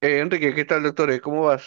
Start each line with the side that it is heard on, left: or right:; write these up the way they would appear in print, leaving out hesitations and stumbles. right: Enrique, ¿qué tal, doctor? ¿Cómo vas?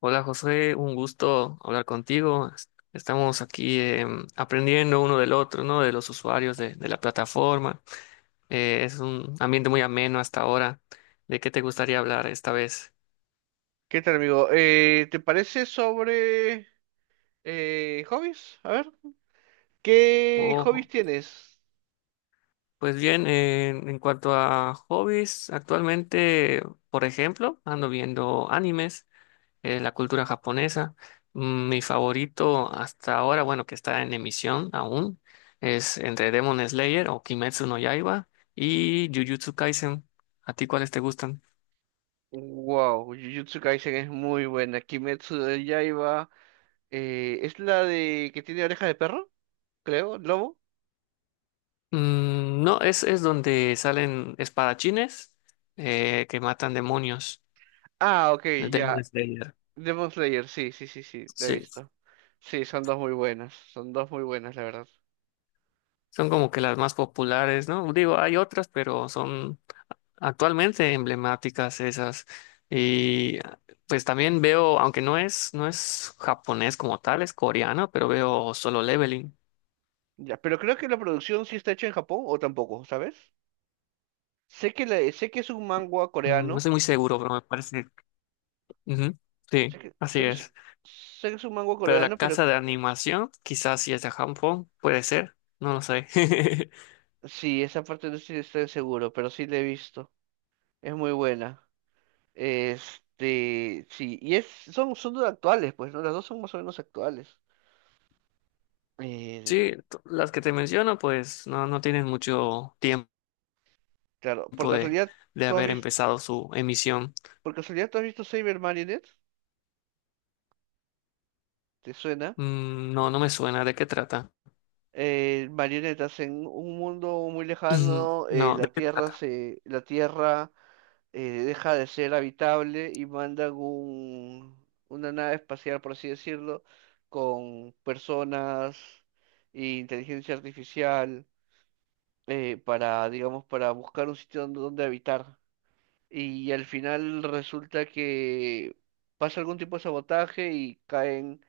left: Hola José, un gusto hablar contigo. Estamos aquí aprendiendo uno del otro, ¿no? De los usuarios de la plataforma. Es un ambiente muy ameno hasta ahora. ¿De qué te gustaría hablar esta vez?
right: ¿Qué tal, amigo? ¿Te parece sobre hobbies? A ver, ¿qué hobbies
left: Oh,
right: tienes?
left: pues bien, en cuanto a hobbies, actualmente, por ejemplo, ando viendo animes. La cultura japonesa. Mm. Mi favorito hasta ahora, bueno, que está en emisión aún, es entre Demon Slayer o Kimetsu no Yaiba y Jujutsu Kaisen. ¿A ti cuáles te gustan?
right: Wow, Jujutsu Kaisen es muy buena. Kimetsu de Yaiba, ¿es la de que tiene oreja de perro? Creo, lobo.
left: Mm, no, es donde salen espadachines que matan demonios.
right: Ah, ok,
left: El
right: ya.
left: Demon Slayer.
right: Demon Slayer, sí, sí, sí, sí, la he
left: Sí.
right: visto. Sí, son dos muy buenas, son dos muy buenas, la verdad.
left: Son como que las más populares, ¿no? Digo, hay otras, pero son actualmente emblemáticas esas. Y pues también veo, aunque no es japonés como tal, es coreano, pero veo Solo Leveling.
right: Ya, pero creo que la producción sí está hecha en Japón o tampoco, ¿sabes? Sé que es un manga
left: Mm, no
right: coreano.
left: estoy muy seguro, pero me parece. Ujú.
right: Sé Sí,
left: Sí,
right: que,
left: así
right: sé que es, sí.
left: es.
right: Sé que es un mango
left: Pero la
right: coreano, pero
left: casa de animación, quizás si es de Japón, puede ser, no lo sé.
right: sí, esa parte no estoy, estoy seguro, pero sí la he visto. Es muy buena. Este, sí, y es, son, son dos actuales, pues, ¿no? Las dos son más o menos actuales. Eh,
left: Sí, las que te menciono, pues no, no tienen mucho tiempo
right: claro, por
left: de,
right: casualidad,
left: de
right: ¿tú has
left: haber
right: visto,
left: empezado su emisión.
right: por casualidad, ¿tú has visto Saber Marionette? ¿Te suena?
left: Mm, no, no me suena. ¿De qué trata?
right: Marionetas en un mundo muy lejano,
left: No, ¿de qué trata?
right: La Tierra deja de ser habitable y mandan un, una nave espacial, por así decirlo, con personas e inteligencia artificial para, digamos, para buscar un sitio donde, donde habitar. Y al final resulta que pasa algún tipo de sabotaje y caen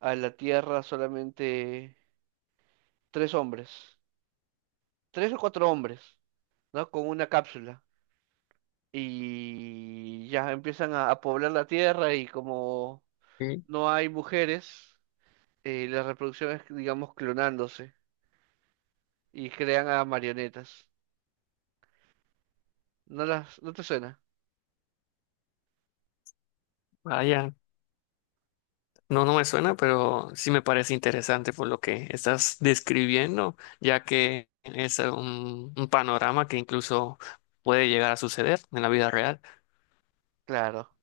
right: a la Tierra solamente tres hombres, tres o cuatro hombres, ¿no? Con una cápsula. Y ya empiezan a poblar la tierra y como no hay mujeres, la reproducción es, digamos, clonándose y crean a marionetas. ¿No las, no te suena?
left: Vaya, no, no me suena, pero sí me parece interesante por lo que estás describiendo, ya que es un panorama que incluso puede llegar a suceder en la vida real.
right: Claro.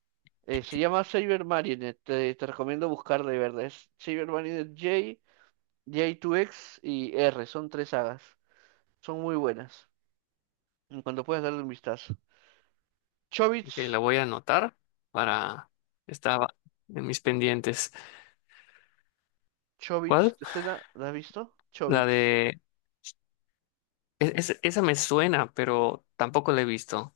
right: Se llama Saber Marionette, te recomiendo buscarla y verla. Es Saber Marionette J, J2X y R, son tres sagas. Son muy buenas. En cuanto puedas darle un vistazo.
left: Que
right: Chobits,
left: la voy a anotar para estar en mis pendientes.
right: Chobits,
left: ¿Cuál?
right: ¿te suena? ¿La has visto?
left: La
right: Chobits.
left: de esa me suena, pero tampoco la he visto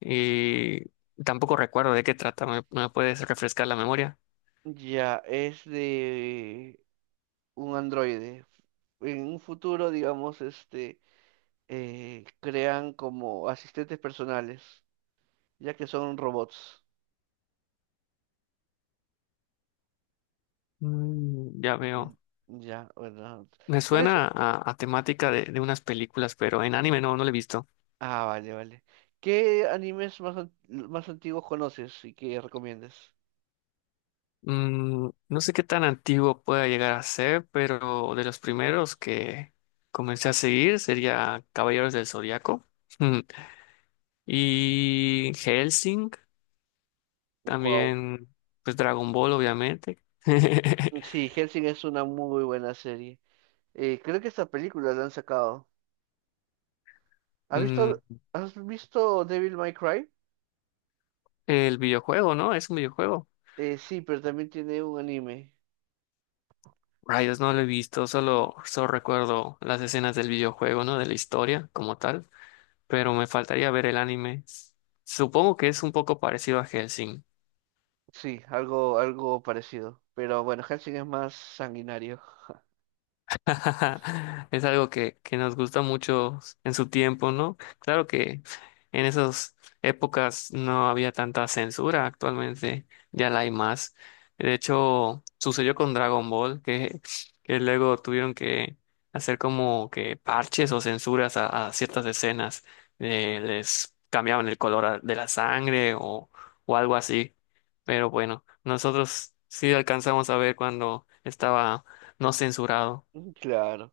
left: y tampoco recuerdo de qué trata. Me puedes refrescar la memoria?
right: Ya, es de un androide. En un futuro, digamos, este, crean como asistentes personales, ya que son robots.
left: Mm, ya
right: Ujú.
left: veo.
right: Ya, bueno.
left: Me
right: ¿Cuál es?
left: suena a temática de unas películas, pero en anime no, no lo he visto.
right: Ah, vale, vale. ¿Qué animes más, an- ¿Más antiguos conoces y que recomiendas?
left: Mm, no sé qué tan antiguo pueda llegar a ser, pero de los primeros que comencé a seguir sería Caballeros del Zodiaco. Mm, y Hellsing,
right: Wow.
left: también pues Dragon Ball, obviamente.
right: Sí, Helsing es una muy buena serie. Creo que esta película la han sacado. ¿Has visto,
left: Mm,
right: ¿Has visto Devil May Cry?
left: el videojuego, ¿no? Es un videojuego.
right: Sí, pero también tiene un anime.
left: Rayos, no lo he visto, solo, solo recuerdo las escenas del videojuego, ¿no? De la historia como tal, pero me faltaría ver el anime. Supongo que es un poco parecido a Hellsing.
right: Sí, algo, algo parecido. Pero bueno, Helsing es más sanguinario.
left: Es algo que nos gusta mucho en su tiempo, ¿no? Claro que en esas épocas no había tanta censura, actualmente ya la hay más. De hecho, sucedió con Dragon Ball, que luego tuvieron que hacer como que parches o censuras a ciertas escenas. Les cambiaban el color de la sangre o algo así. Pero bueno, nosotros sí alcanzamos a ver cuando estaba no censurado.
right: Claro.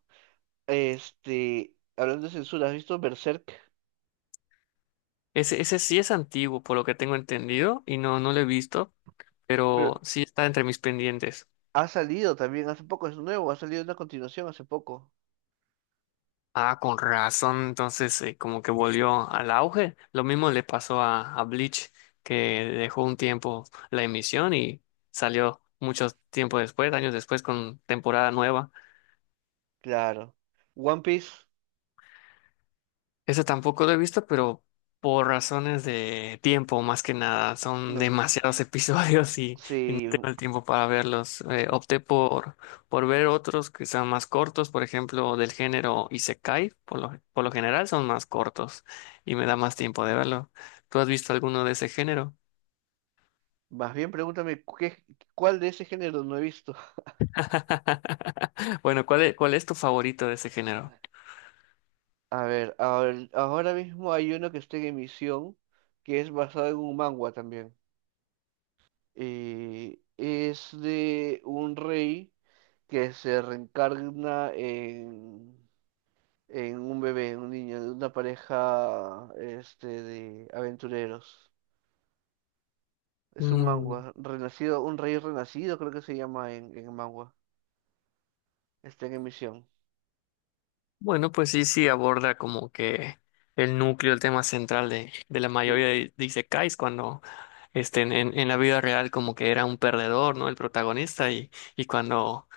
right: Este, hablando de censura, ¿has visto Berserk?
left: Ese sí es antiguo, por lo que tengo entendido, y no, no lo he visto,
right: Pero
left: pero sí está entre mis pendientes.
right: ha salido también hace poco, es nuevo, ha salido una continuación hace poco.
left: Ah, con razón, entonces como que volvió al auge. Lo mismo le pasó a Bleach, que dejó un tiempo la emisión y salió mucho tiempo después, años después, con temporada nueva.
right: Claro. One Piece,
left: Ese tampoco lo he visto, pero por razones de tiempo, más que nada, son
right: no.
left: demasiados episodios y no
right: Sí,
left: tengo el tiempo para verlos. Opté por ver otros que sean más cortos, por ejemplo, del género Isekai, por lo general son más cortos y me da más tiempo de verlo. ¿Tú has visto alguno de ese género?
right: más bien pregúntame qué, cuál de ese género no he visto.
left: Bueno, ¿cuál es tu favorito de ese género?
right: A ver, ahora mismo hay uno que está en emisión que es basado en un manga también. Es de un rey que se reencarna en un bebé, en un niño, de una pareja este, de aventureros. Es un mangua, renacido, un rey renacido creo que se llama en mangua. Está en emisión.
left: Bueno, pues sí, sí aborda como que el núcleo, el tema central de la mayoría
right: Sí,
left: de isekais cuando este, en la vida real como que era un perdedor, ¿no? El protagonista y cuando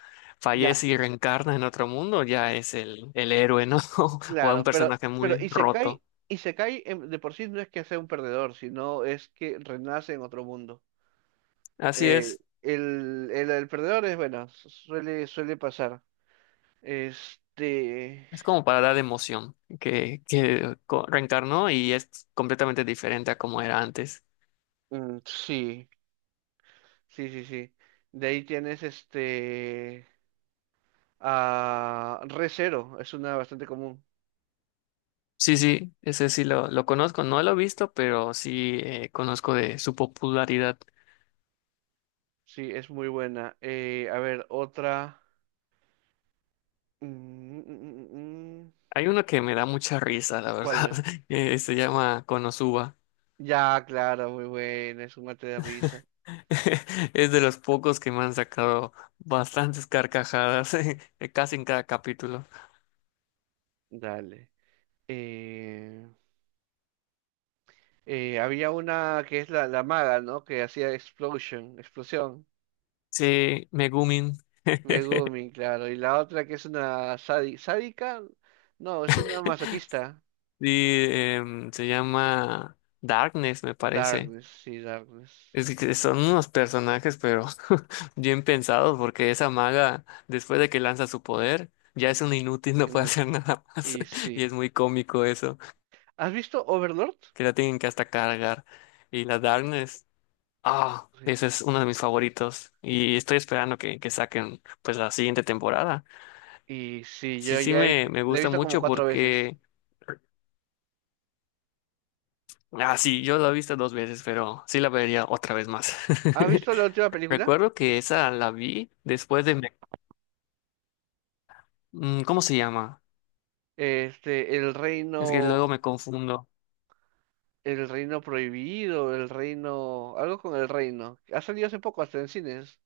right: ya,
left: fallece y reencarna en otro mundo ya es el héroe, ¿no? O
right: claro,
left: un personaje
right: pero
left: muy
right: Isekai,
left: roto.
right: Isekai de por sí no es que sea un perdedor, sino es que renace en otro mundo.
left: Así
right: Eh, el, el perdedor es, bueno, suele, suele pasar. Este,
left: es como para dar emoción, que, reencarnó y es completamente diferente a como era antes.
right: sí, sí, sí, sí. De ahí tienes este, a Recero, es una bastante común.
left: Sí, sí, ese sí lo conozco, no lo he visto, pero sí conozco de su popularidad.
right: Sí, es muy buena. A ver, otra. mm, mm, mm, mm, mm,
left: Hay uno que me da mucha risa, la verdad.
right: ¿Cuál?
left: Se llama Konosuba.
right: Ya, claro, muy buena, es un mate de risa.
left: Es de los pocos que me han sacado bastantes carcajadas, casi en cada capítulo.
right: Dale. Eh, Había una que es la, la maga, ¿no? Que hacía explosion, explosión.
left: Sí, Megumin.
right: Megumi, claro. Y la otra que es una sádica, no, es una masoquista.
left: Y se llama Darkness, me parece.
right: Darkness, sí, Darkness.
left: Es que son unos personajes, pero bien pensados, porque esa maga, después de que lanza su poder, ya es un inútil, no puede hacer
right: Inútil.
left: nada más.
right: Y
left: Y
right: sí.
left: es muy cómico eso,
right: ¿Has visto Overlord?
left: que la tienen que hasta cargar. Y la Darkness, ah,
right: Sí.
left: ese es uno de mis favoritos. Y estoy esperando que saquen pues la siguiente temporada.
right: Y sí,
left: Sí,
right: yo
left: sí
right: ya he-
left: me
right: la he
left: gusta
right: visto como
left: mucho
right: cuatro veces.
left: porque, ah, sí, yo la he visto dos veces, pero sí la vería otra vez más.
right: ¿Has visto la última película?
left: Recuerdo que esa la vi después de... ¿Cómo se llama?
right: Este, El
left: Es que
right: Reino,
left: luego me confundo.
right: El Reino Prohibido, El Reino, algo con el Reino. Ha salido hace poco, hasta en cines.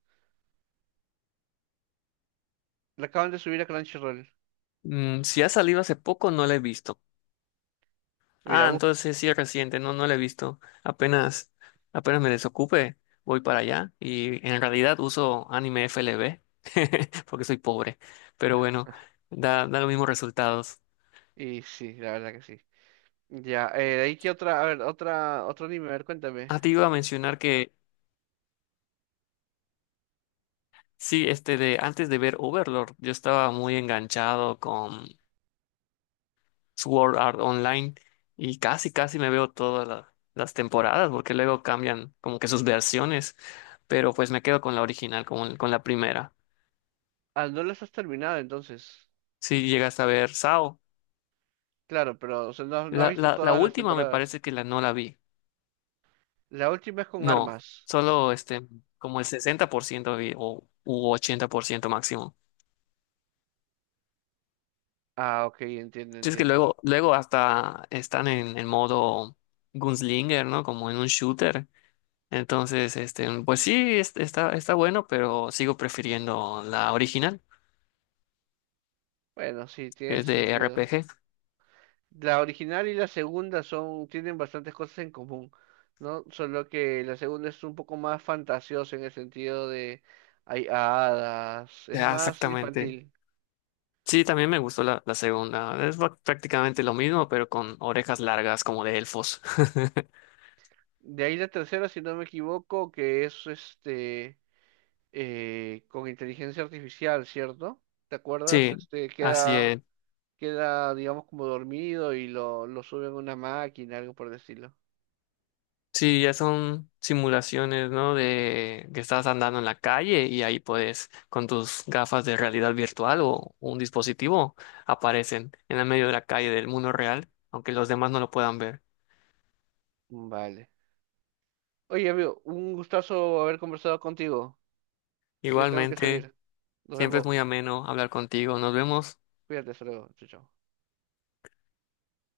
right: La acaban de subir a Crunchyroll.
left: Mm, si ha salido hace poco, no la he visto. Ah,
right: Mira, bu-
left: entonces sí es reciente, no, no la he visto. Apenas, apenas me desocupe, voy para allá. Y en realidad uso anime FLV, porque soy pobre. Pero bueno, da, da los mismos resultados.
right: Y sí, la verdad que sí. Ya, de ahí que otra, a ver, otra, otro anime, a ver, cuéntame.
left: Ah, te iba a mencionar que sí, este de antes de ver Overlord, yo estaba muy enganchado con Sword Art Online y casi, casi me veo todas las temporadas porque luego cambian como que sus versiones, pero pues me quedo con la original, con la primera.
right: Ah, no las has terminado entonces.
left: Si llegas a ver Sao,
right: Claro, pero o sea, no, no has visto
left: la
right: todas las
left: última me
right: temporadas.
left: parece que la no la vi.
right: La última es con
left: No,
right: armas.
left: solo este, como el 60% vi o u 80% máximo.
right: Ah, ok, entiendo,
left: Sí. Es que
right: entiendo.
left: luego, luego hasta están en modo gunslinger, ¿no? Como en un shooter. Entonces, este, pues sí, está, está bueno, pero sigo prefiriendo la original,
right: Bueno, sí,
left: que
right: tiene
left: es de
right: sentido.
left: RPG.
right: La original y la segunda son, tienen bastantes cosas en común, ¿no? Solo que la segunda es un poco más fantasiosa en el sentido de hay hadas, es
left: Ah,
right: más
left: exactamente.
right: infantil.
left: Sí, también me gustó la segunda. Es prácticamente lo mismo, pero con orejas largas como de elfos.
right: De ahí la tercera, si no me equivoco, que es este con inteligencia artificial, ¿cierto? ¿Te acuerdas?
left: Sí,
right: Este,
left: así
right: queda,
left: es.
right: queda, digamos, como dormido y lo suben a una máquina, algo por el estilo.
left: Sí, ya son simulaciones, ¿no? De que estás andando en la calle y ahí puedes, con tus gafas de realidad virtual o un dispositivo, aparecen en el medio de la calle del mundo real, aunque los demás no lo puedan ver.
right: Vale. Oye, amigo, un gustazo haber conversado contigo. Ya tengo que
left: Igualmente.
right: salir. Nos
left: Siempre es
right: vemos.
left: muy ameno hablar contigo. Nos vemos.
right: Cuídate, hasta luego. Chao, chao.